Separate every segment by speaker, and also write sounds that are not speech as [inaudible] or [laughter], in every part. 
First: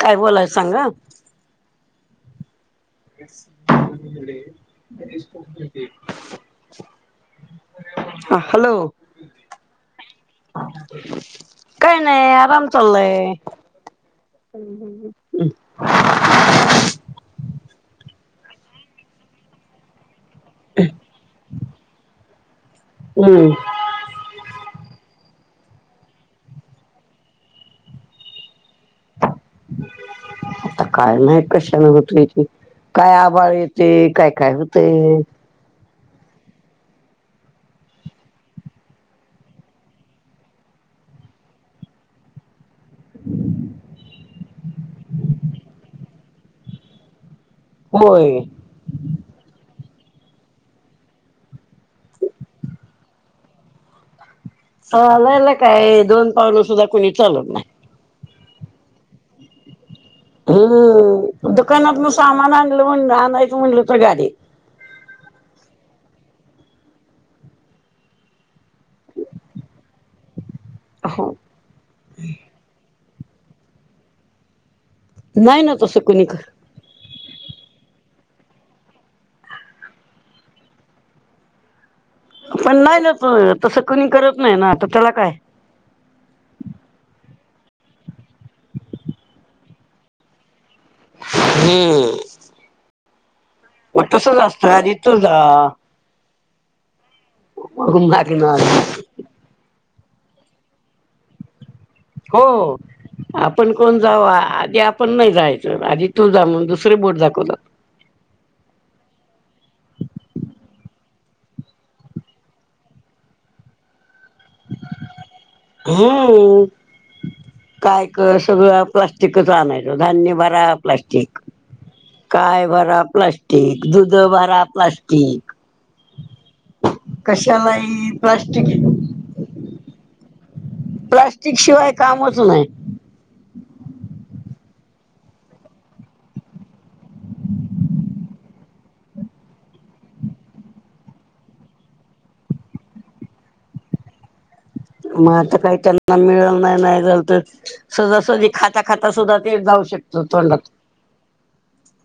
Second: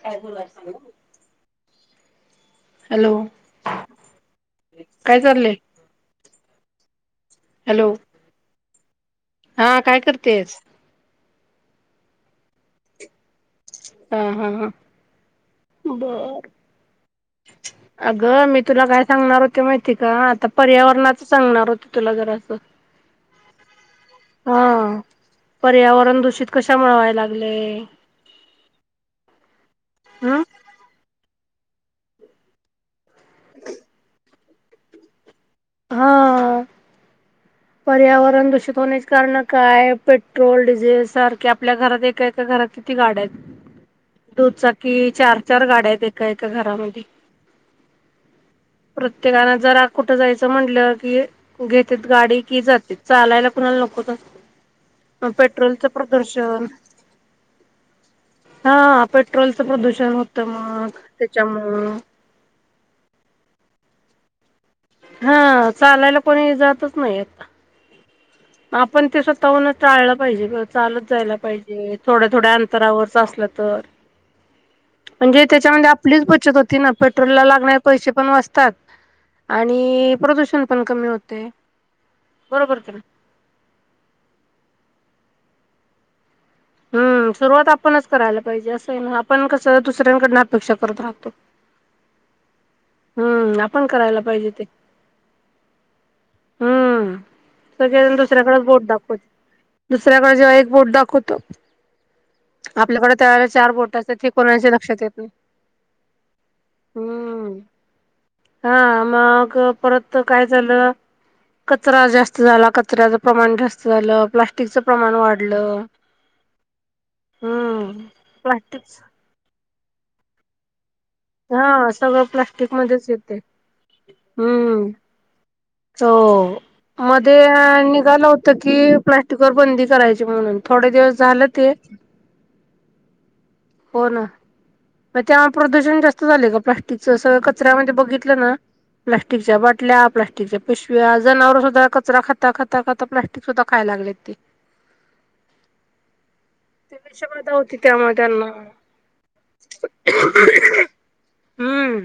Speaker 1: काय बोलाय सांग
Speaker 2: हॅलो काय चाललंय हॅलो
Speaker 1: [unintelligible] हा हॅलो
Speaker 2: हा काय करतेस
Speaker 1: काय नाही आराम चाललय
Speaker 2: हा हा हा बर अगं मी तुला काय सांगणार होते माहिती का आता पर्यावरणाच सांगणार होते तुला जरा असं
Speaker 1: हम्
Speaker 2: हा पर्यावरण दूषित कशा मिळवाय लागले हम्
Speaker 1: आता काय नाही कशाने होतो इथे काय आबाळ येते काय काय बतय
Speaker 2: हा
Speaker 1: ह
Speaker 2: पर्यावरण दूषित होण्याचे कारण काय पेट्रोल डिझेल सारखे आपल्या घरात एका एका घरात किती गाड्या आहेत दुचाकी चार चार गाड्या आहेत एका एका घरामध्ये
Speaker 1: होय
Speaker 2: प्रत्येकाला जरा कुठं जायचं अस म्हंटलं की घेतेत गाडी की जाते चालायला कुणाला नकोचत
Speaker 1: चाललं काय दोन पावलं सुद्धा कोुणी चालत नाही
Speaker 2: हा पेट्रोल स प्र दूष
Speaker 1: हम् दुकानात म सामान आणलं म्हण आणायचं म्हणल तर गाडी
Speaker 2: हा चालायला कोणीजातच नाही आ आपण ते स्वतःहून टाळलं पाहिजे चालत
Speaker 1: हो
Speaker 2: जायला पाहिजे थोड्या थोड्या अंतरावर अस तर म्हणजे
Speaker 1: नाही ना
Speaker 2: त्याच्यामध्ये
Speaker 1: तसं कोणी
Speaker 2: आपलीच बचत होती ना पेट्रोल ला लागणार पैसे पण वाचतात आणि प्रदूषण पण कमी होते
Speaker 1: पण
Speaker 2: बरोबर की
Speaker 1: नाही ना तसं कणी करत नाही ना आता त्याला काय
Speaker 2: हम् सुरुवात आपणच करायला पाहिजे असं आहे ना आपण कसं दुसऱ्यांकड अपेक्षा करत राहतो
Speaker 1: हम्म
Speaker 2: हम्म आपण
Speaker 1: मग
Speaker 2: करायला
Speaker 1: तसच
Speaker 2: पाहिजे ते
Speaker 1: असतं आधी तुझा
Speaker 2: हम्म स
Speaker 1: मग
Speaker 2: दुसऱ्याकडे
Speaker 1: मागणार
Speaker 2: बोट दाखवते दुसऱ्याकडे जेव्हा एक बोट दाखवतो
Speaker 1: हो
Speaker 2: आपल्याकडे त्यावेळेला
Speaker 1: आपण
Speaker 2: चार बोट
Speaker 1: कोण
Speaker 2: असतात
Speaker 1: जाऊ
Speaker 2: ते कोणाच्या
Speaker 1: आधी
Speaker 2: लक्षात
Speaker 1: आपण
Speaker 2: येत
Speaker 1: नाही जायचं आधी तू जा म्ह दुसर बोटधकत
Speaker 2: हम्म हा मग परत काय झालं कचरा जास्त झाला कचऱ्याच प्रमाण जास्त झालं प्लास्टिकचं प्रमाण वाढलं
Speaker 1: हम्म
Speaker 2: हम्म
Speaker 1: काय कर
Speaker 2: प्लास्टिक
Speaker 1: सगळं प्लास्टिकच आणायचं धान्य बरा प्लास्टिक
Speaker 2: हा सगळं
Speaker 1: काय
Speaker 2: प्लास्टिक
Speaker 1: भरा
Speaker 2: मध्येच येते
Speaker 1: प्लास्टिक दुध भरा प्लास्टिक
Speaker 2: त मध्ये
Speaker 1: कशालाही
Speaker 2: निघालं होतं की
Speaker 1: प्लास्टिक
Speaker 2: प्लास्टिक वर बंदी करायची म्हणून थोडे दिवस झालं
Speaker 1: प्लास्टिक
Speaker 2: ते
Speaker 1: शिवाय कामच नाही
Speaker 2: हो ना मग तेव्हा प्रदूषण जास्त झाले का प्लास्टिकच सगळं कचऱ्यामध्ये बघितलं ना प्लास्टिकच्या बाटल्या प्लास्टिकच्या पिशव्या जनावर सुद्धा कचरा खाता खाता खाता प्लास्टिक सुद्धा खायला लागले ते
Speaker 1: मग आता काही त्यांना मिळल नाही
Speaker 2: ते
Speaker 1: नाही झाल तर
Speaker 2: विषबाधा होती त्यामुळे त्यांना
Speaker 1: सजासजी खाता खाता सुद्धा ते जाऊ शकतो तड
Speaker 2: हम्म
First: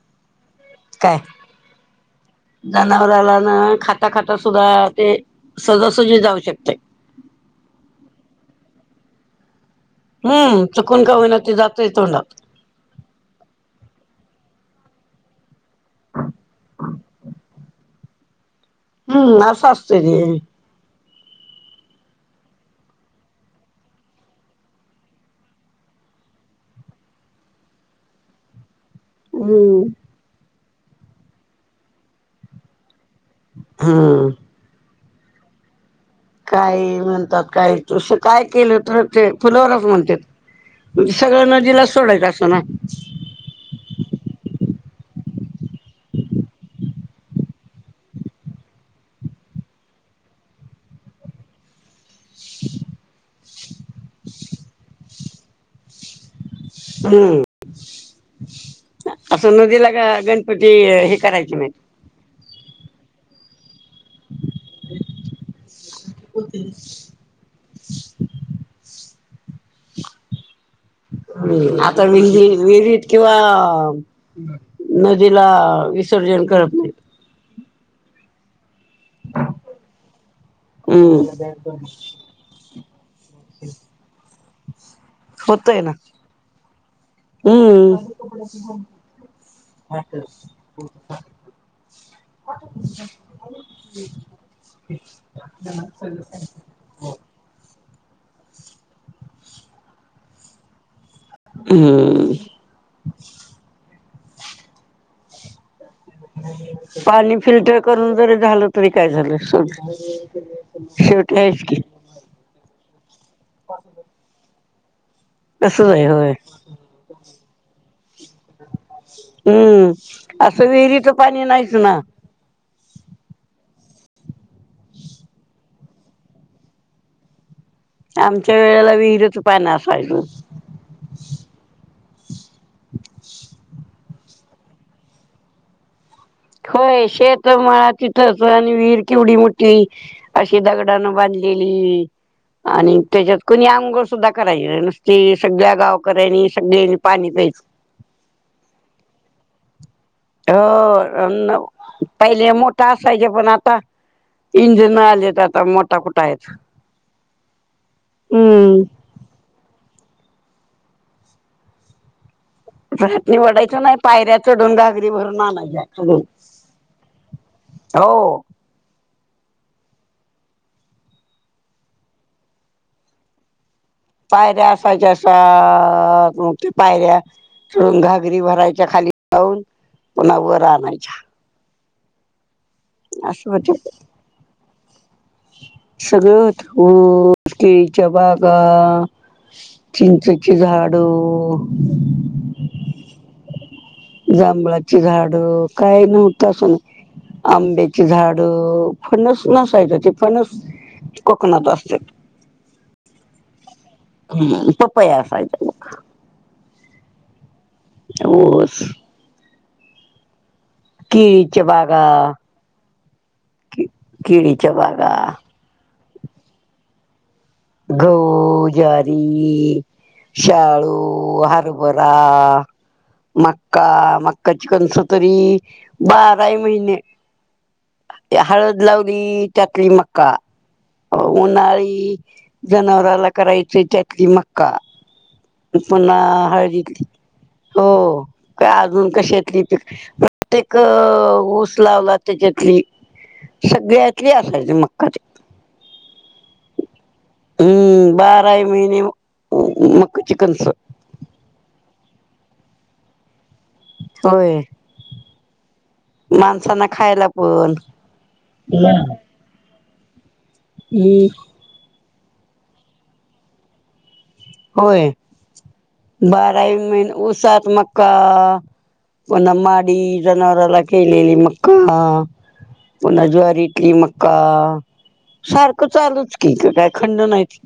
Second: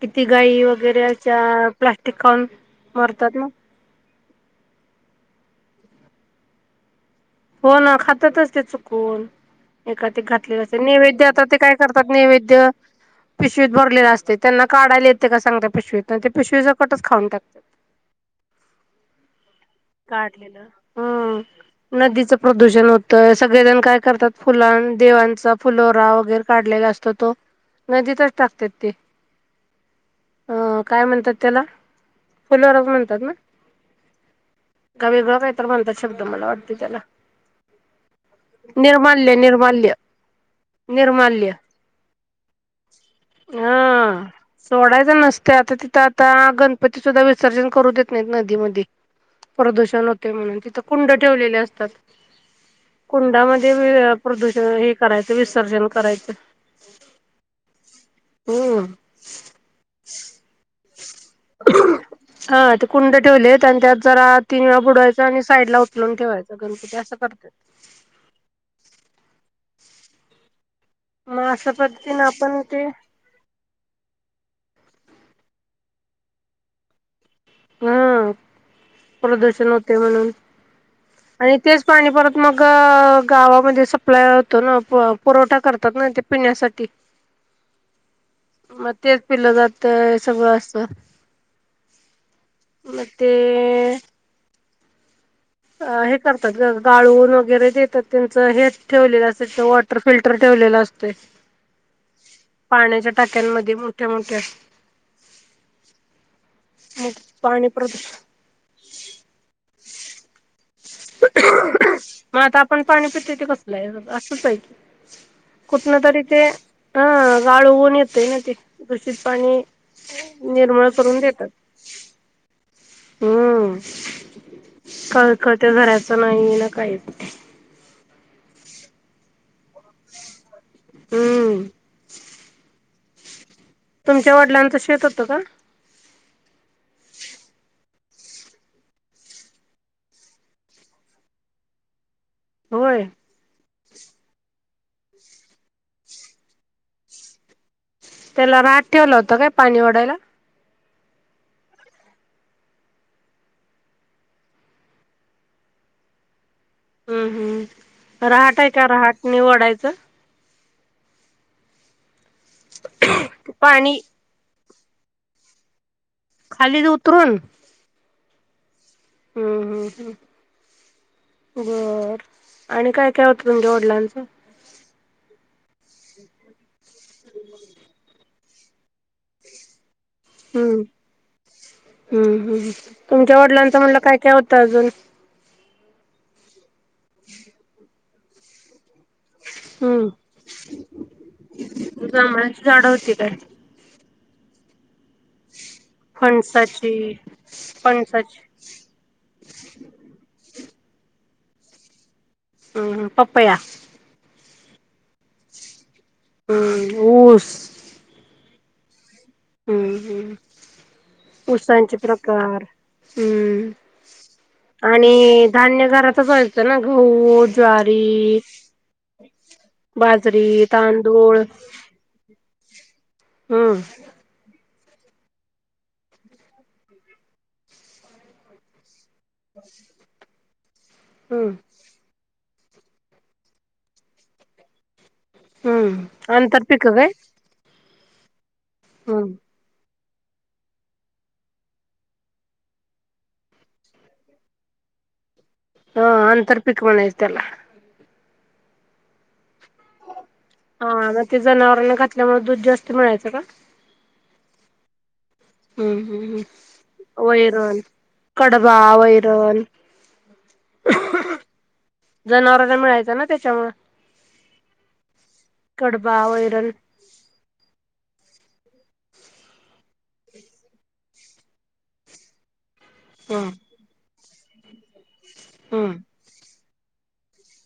Speaker 2: किती गाई वगैरेच्या प्लास्टिक खाऊन मरतात ना
Speaker 1: खता खाता सुद्धा ते सजासजी जाऊ शकते
Speaker 2: हो ना खातातच ते चुकून एिक घातलेले
Speaker 1: हम्म
Speaker 2: असते
Speaker 1: चुकून का
Speaker 2: नैवेद्य
Speaker 1: होईना
Speaker 2: आता ते काय
Speaker 1: जातय
Speaker 2: करतात
Speaker 1: तोंडात.
Speaker 2: नैवेद्य पिशवीत भरलेला असते त्यांना काढायला येते का सांगत पिशवीत ते पिशवीचा कटच खान टाकतात
Speaker 1: हम्म नस अस असत र
Speaker 2: काढलेलं. हम्म नदीचं प्रदूषण होतय सगळेजण काय करतात फुलां देवांचा फुलोरा वगैरे काढले ग असत तो नदीतच टाकत ते
Speaker 1: हमम
Speaker 2: अ काय म्हणतात त्याला फुलवार म्हणतात ना
Speaker 1: हम्म
Speaker 2: का वेगळं काय तर म्हणताच शब्द मला वाटत
Speaker 1: काही म्हणतात काही तु काय केलं तर ते
Speaker 2: निर्माल्य
Speaker 1: फुलवरच
Speaker 2: निर्माल्य
Speaker 1: म्हणतात सगळं
Speaker 2: निर्माल्य
Speaker 1: नदीला सोडायचं असं ना [unintelligible]
Speaker 2: जोडायचं नसते आता तिथं आता पती सुद्धा विसर्जन करू देत नाहीत नदी मध्ये प्रदूषण होते म्हणून तिथं कुंड ठेवलेले कुंडामध्ये प्रदूषण हे करायचं विसर्जन करायचं
Speaker 1: हम्म
Speaker 2: हम्म.
Speaker 1: असं नदीला ग गणपती हे करायची नाहीत
Speaker 2: हा ते कुंड ठेवलेत आणि त्यात जरा तीन वेळा बुडवायच आणि साईड ला उचलून ठेवायचं गणपती असं करतात मग अशा
Speaker 1: आता
Speaker 2: पद्धतीने
Speaker 1: विहि
Speaker 2: आपण ते
Speaker 1: विहिरीत किंवा नदीला विसर्जन करत नाही
Speaker 2: हम् प्रदूषण होते म्हणून
Speaker 1: हम्म
Speaker 2: आणि तेच पाणी परत मग गावामध्ये सप्लाय होतो ना पुरवठा करतात ना ते पिण्यासाठी
Speaker 1: हम्म.
Speaker 2: मग तेच पिलं जात सगळं असत मग ते
Speaker 1: [inaudible]
Speaker 2: अ हे करतात गाळून वगैरे देतात त्यांचं हे ठेवलेलं असे तर वॉटर फिल्टर ठेवलेलं असत
Speaker 1: हम्म
Speaker 2: पाण्याच्या टाक्यांमध्ये मोठ्या मोठ्या मग
Speaker 1: पाणी फिल्टर करून
Speaker 2: प्रदूषण
Speaker 1: जरी झालं तरी काय झालं स
Speaker 2: मग आता आपण पाणी पितो ते कसलं आहे असंच आहे की
Speaker 1: तसच
Speaker 2: कुठन
Speaker 1: आहे
Speaker 2: तरी
Speaker 1: होय.
Speaker 2: ते अह गाळू ऊन येत ना ते दूषित पाणी
Speaker 1: हम्म असं
Speaker 2: निर्मळ
Speaker 1: विहिरीचं
Speaker 2: करून
Speaker 1: पाणी
Speaker 2: देतात
Speaker 1: नाहीच ना
Speaker 2: हम्म कळकळत घरायचं नाही ना काहीच
Speaker 1: आमच्या वेळेला विहिरच पाणी असायचं
Speaker 2: हम्म तुमच्या वडिलांचं शेत होतं का
Speaker 1: होय शेत मळा तिथच आणि विर किवडी मोठी अशी दगडानं बांधली लेली आणि
Speaker 2: होय
Speaker 1: त्याच्यात कणी अ सुद्धा कराय नुसती सगळ्या गावकऱ्यांनी सगळ्यां पाणी प्यायच
Speaker 2: त्याला रहाट ठेवला होता काय पाणी ओढायला
Speaker 1: हो पहिले मोठा असायचे पण आता इंजिन आलीत आता मोठा कुठा आहेत
Speaker 2: हम्म हम्म रहाट आहे का
Speaker 1: हम्म
Speaker 2: रहाट निवडायचं
Speaker 1: रातणी वडायच नाही
Speaker 2: पाणी
Speaker 1: पायऱ्या चढून घागरी भरून आणायच्या हॅलो...
Speaker 2: खाली उतरून
Speaker 1: हॅलो
Speaker 2: हम्म हम् हम् बर आणि काय काय होतं तुमच्या लाच
Speaker 1: पायऱ्या पायऱ्या चढून घागरी भरायच्या खाली जाऊन पुणा वर
Speaker 2: हम्म
Speaker 1: आणयच्या
Speaker 2: हम्म हम् तुमच्या वडिलांचं म्हणलं काय काय होतं अजून
Speaker 1: सगळं होत ऊस केळीच्या बागा
Speaker 2: हम्म
Speaker 1: चिंचेचे झाड
Speaker 2: जांभळाची झाडं होती काय?
Speaker 1: जांभळाची झाड काय नव्हत असून
Speaker 2: फणसाची
Speaker 1: आंब्याची झाड,
Speaker 2: फणसाची
Speaker 1: फणस नसायच ते फणस कोकणात असत्यात.
Speaker 2: हम्म पपया.
Speaker 1: ह् पपया असायचा.
Speaker 2: ह ऊस
Speaker 1: ऊस
Speaker 2: हम्म, हम् [inaudible]
Speaker 1: केळीच्या
Speaker 2: ऊसांचे
Speaker 1: बागा,
Speaker 2: प्रकार हम्म
Speaker 1: केळीच्या बागा
Speaker 2: आणि धान्य घरातच व्हायच ना गहू ज्वारी,
Speaker 1: गहू, ज्वारी
Speaker 2: बाजरी,
Speaker 1: शाळू,
Speaker 2: तांदूळ
Speaker 1: हरभरा,
Speaker 2: हम्म
Speaker 1: मक्का, मक्क कणस तरी बाराइ महिने ते हळद लाव ली त्यातली मक वा
Speaker 2: हम्म
Speaker 1: उन्हाळी जनावराला करायची त्यातली मक्का.
Speaker 2: हम्म
Speaker 1: पुन्हा
Speaker 2: आंतरपिक
Speaker 1: हळदीतली.
Speaker 2: काय?
Speaker 1: हो का अजून
Speaker 2: हम्म
Speaker 1: कशातली? प्रत्येक ऊस लावला त्याच्यातली सगळ्यातली असायची मक्काचे
Speaker 2: हा आंतर् पिक म्हणायचं त्याला.
Speaker 1: काही महिने उ उ
Speaker 2: हा मग ते जनावरांना घातल्यामुळे दूध जास्त मिळायचं का?
Speaker 1: होय.
Speaker 2: हम्म हम्म
Speaker 1: [inaudible]
Speaker 2: हम्म
Speaker 1: माणसांना खायला पण
Speaker 2: वैरण कडबा
Speaker 1: हम्म.
Speaker 2: वैरण
Speaker 1: हम्.
Speaker 2: जनावरांना मिळायचं ना त्याच्यामुळ.
Speaker 1: होय
Speaker 2: वैरण
Speaker 1: बाराही महिने उसात मक्का पन माडी जनावारला केलेली मका ह. पुन्हा
Speaker 2: हम्म
Speaker 1: ज्वारीतली मक्का सारखं
Speaker 2: हम्म
Speaker 1: चालूच की. कायखंड नाहीती.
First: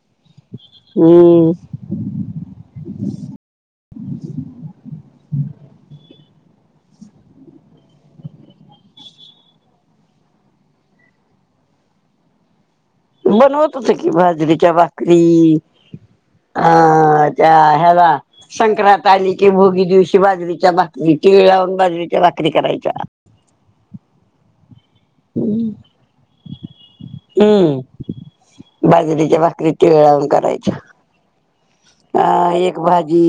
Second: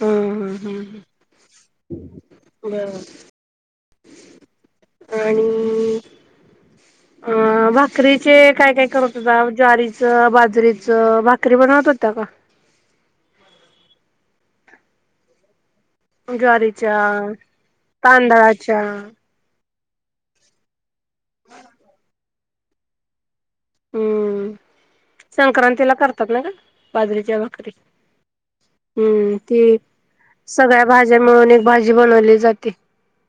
Speaker 2: हम, हम, हम्, ह बर. [inaudible] आणि
Speaker 1: [inaudible]
Speaker 2: अ भाकरीचे काय काय करत होता ज्वारीचं, बाजरीचं भाकरी बनवत होता का?
Speaker 1: बनवत होतो की बाजरीच्या भाकरी.
Speaker 2: ज्वारीच्या
Speaker 1: हा त्या हेला
Speaker 2: तांदळाच्या
Speaker 1: संक्रांत आली की भोगी दिवशी बाजरीच्या भाकरी तीळ लावून बाजरीच्या भाकरी करायच्या.
Speaker 2: हम्म संक्रांतीला करतात ना गं बाजरीच्या भाकरी.
Speaker 1: हम्म
Speaker 2: हम्म
Speaker 1: बाजरीच्या भाकरी
Speaker 2: ती
Speaker 1: तीळ लावून करायच्या
Speaker 2: सगळ्या भाज्या मिळून एक भाजी बनवली जाते.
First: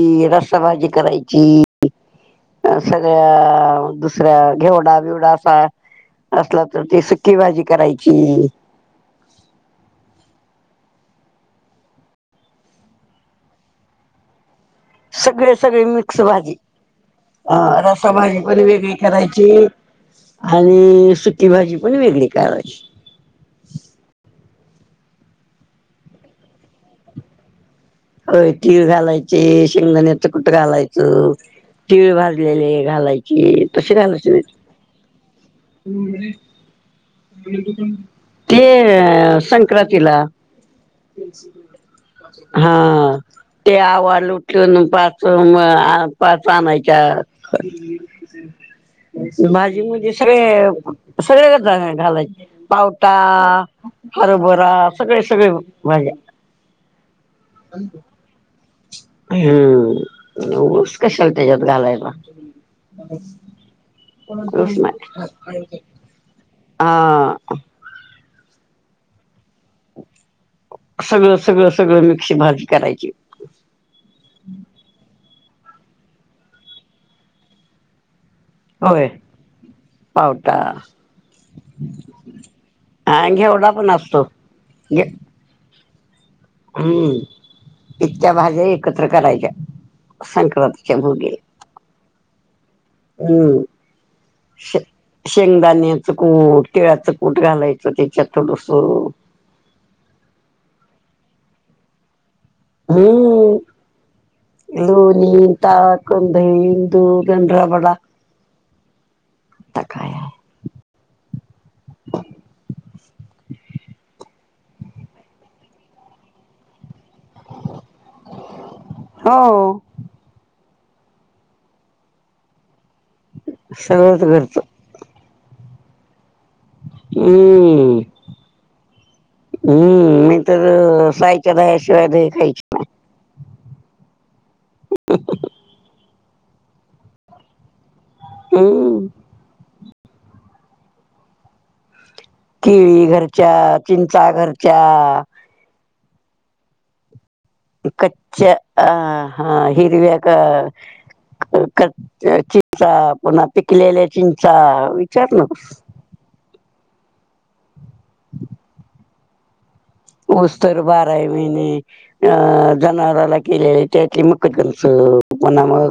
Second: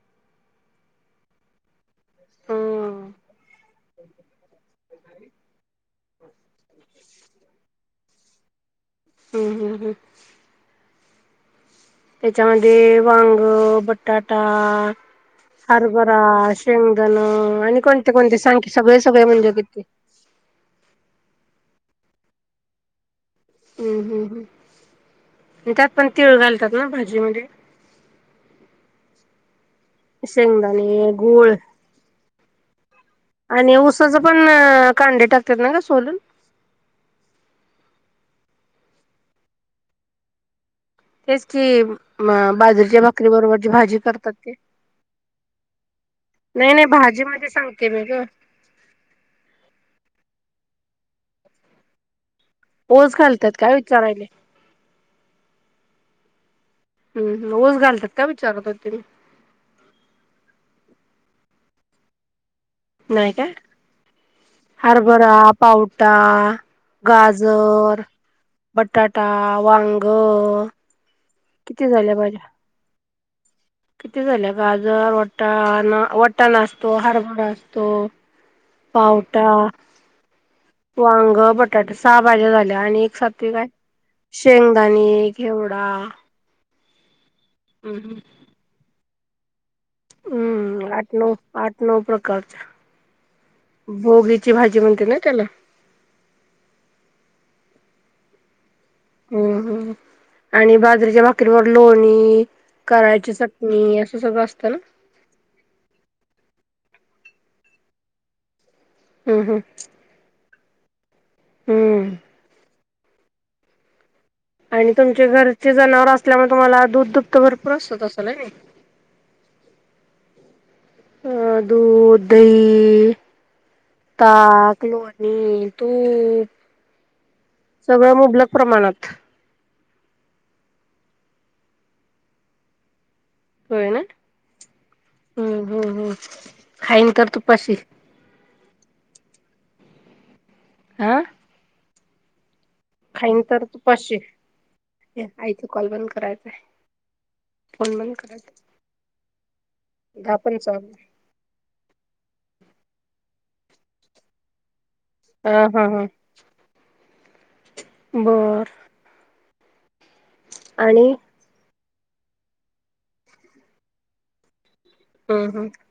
Speaker 1: ती रसाभाजी करायची. अ
Speaker 2: हम्म
Speaker 1: सगळ्या दुसऱ्या घेवडा, बिवडा असा असला तर ती सुक्की भाजी करायची.
Speaker 2: हम्म, हम्म, हम्. त्याच्यामध्ये वांग, बटाटा
Speaker 1: सगळे सगळे
Speaker 2: हरभरा,
Speaker 1: मिक्स भाजी
Speaker 2: शेंगदाण
Speaker 1: अ
Speaker 2: आणि कोणते-कोणते
Speaker 1: रसाभाजी
Speaker 2: सां
Speaker 1: पण
Speaker 2: गं
Speaker 1: वेगळी
Speaker 2: सगळे सगळे
Speaker 1: करायची
Speaker 2: म्हणजे किती?
Speaker 1: आणि सुकी भाजी पण वेगळी करायची.
Speaker 2: हम्म, हम्म, हम् त्यात पण तीळ घालतात ना भाजी मध्ये.
Speaker 1: होय तीळ घालायचे शेंगदाण्याच कुठ
Speaker 2: शेंगदाणे,
Speaker 1: घालायचं.
Speaker 2: गूळ
Speaker 1: तिळ भाजलेले घालायचे
Speaker 2: आणि
Speaker 1: तशी
Speaker 2: ऊसाचं
Speaker 1: घालायचे
Speaker 2: पण
Speaker 1: नाहीत.
Speaker 2: कांडे टाकतात ना ग सोलून?
Speaker 1: [inaudible] ते संक्रांतीला.
Speaker 2: तेच की मा बाजरीच्या
Speaker 1: हा
Speaker 2: भाकरीब
Speaker 1: ते आवान उठून पाच अ पाच
Speaker 2: नाही नाही
Speaker 1: आणायच्या.
Speaker 2: भाजी मध्ये सांगते मी ग.
Speaker 1: बाजी मुजी सगळे, सगळे जण घालायच पावटा,
Speaker 2: ओस घालतात काय विचारायले?
Speaker 1: हरभरा, सगळे सगळे भाज्या.
Speaker 2: हू ऊस घालतात काय? विचारात होतं.
Speaker 1: हम्म. ऊस कशाला त्याच्यात घालायला.
Speaker 2: नाही काय,
Speaker 1: ऊस नाही
Speaker 2: हरबरा, पाऊटा,
Speaker 1: हा
Speaker 2: गाजर, बटाटा, वांग,
Speaker 1: सगळं सगळं
Speaker 2: किती
Speaker 1: सगळं
Speaker 2: झाल्या
Speaker 1: मिक्स
Speaker 2: भाज्या?
Speaker 1: भाजी करायची
Speaker 2: किती झाले? गाजर, वटाणा, वटाणा असतो, हरभरा असतो.
Speaker 1: होय
Speaker 2: पावटा.
Speaker 1: पावटा
Speaker 2: वांग, बटाटे सहा भाज्या झाल्या आणि एक सातवी काय?
Speaker 1: घेवडा पण असतो घे
Speaker 2: शेंगदाणे, घेवडा.
Speaker 1: हम्म.
Speaker 2: हम्म
Speaker 1: इतक्या भाज्या एकत्र करायच्या.
Speaker 2: हम्म
Speaker 1: संक्रांतीच्या
Speaker 2: आठ
Speaker 1: भोगी
Speaker 2: नऊ
Speaker 1: ला
Speaker 2: आठ नऊ प्रकारच्या
Speaker 1: हम्म.
Speaker 2: भोगीची
Speaker 1: शे
Speaker 2: भाजी म्हणते ना त्याला
Speaker 1: शेंगदान्याच कूट, तिळाचं कूट, घालायचं ते. चतुलुसू.
Speaker 2: हम्म हम्म आणि बाजरीच्या भाकीवर लोणी. कराळ ची
Speaker 1: हम्म
Speaker 2: चटणी. असं सगळं असतं ना
Speaker 1: लोणी, ताक, दही, दुधं आणि रबडा.
Speaker 2: हम्म हम्म.
Speaker 1: आता काय आहे.
Speaker 2: हम्म. आणि तुमचे घरचे जनावर असल्यामुळे तुम्हाला दूध दुभत भरपूर असत असलं होय नी?
Speaker 1: हो.
Speaker 2: अ दूध, दही,
Speaker 1: सगळंच घरचं
Speaker 2: ताक, लो णी, तूप
Speaker 1: हम्म.
Speaker 2: सगळं मुबलक प्रमाणात.
Speaker 1: हम्म. मी तर सायच्या दह्याशिवाय दही खायची नाही.
Speaker 2: होय ना, हम्म हम्म हम्म खाईन तर तूपाशी.
Speaker 1: नाही हम्म.
Speaker 2: आ.
Speaker 1: केळी घरच्या,
Speaker 2: तुपाशी
Speaker 1: चिंचा घरच्या,
Speaker 2: आईचा कॉल बंद करायचाय. फोन बंद करायचा
Speaker 1: कच्च्या अ ह हिरव्या का?
Speaker 2: दहा पंचावन्न
Speaker 1: क च्या चिंचा, पुन्हा पिकलेल्या चिंचा. विचार नको.
Speaker 2: हा हा हम बर.
Speaker 1: ऊस तर
Speaker 2: आणि
Speaker 1: बाराही महिने, अ जनावराला केलेले त्यातले मक कण. स
Speaker 2: हम्म
Speaker 1: म्हणा
Speaker 2: हम्म
Speaker 1: मग,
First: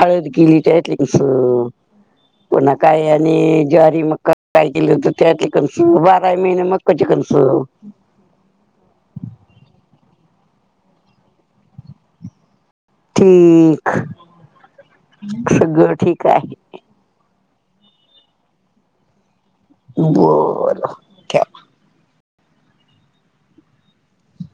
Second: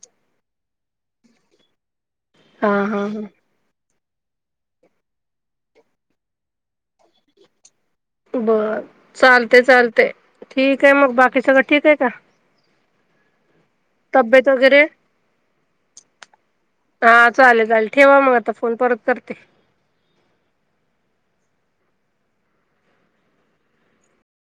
Speaker 1: हळद केली त्यातली स
Speaker 2: हा
Speaker 1: कोणा
Speaker 2: हा
Speaker 1: काय,
Speaker 2: हा
Speaker 1: आणि ज्वारी मग काय केलं होत त्यातली, कणसं बाराही महिने मक्काची कणसं.
Speaker 2: बर चालते, चालते. ठीक आहे मग, बाकी सगळं ठीक आहे का?
Speaker 1: [unintelligible]
Speaker 2: तब्येत वगैरे.
Speaker 1: सगळं ठीक आहे.
Speaker 2: हा चालेल, चालेल. ठेवा मग आता फोन परत करते.
Speaker 1: बर ठेवा.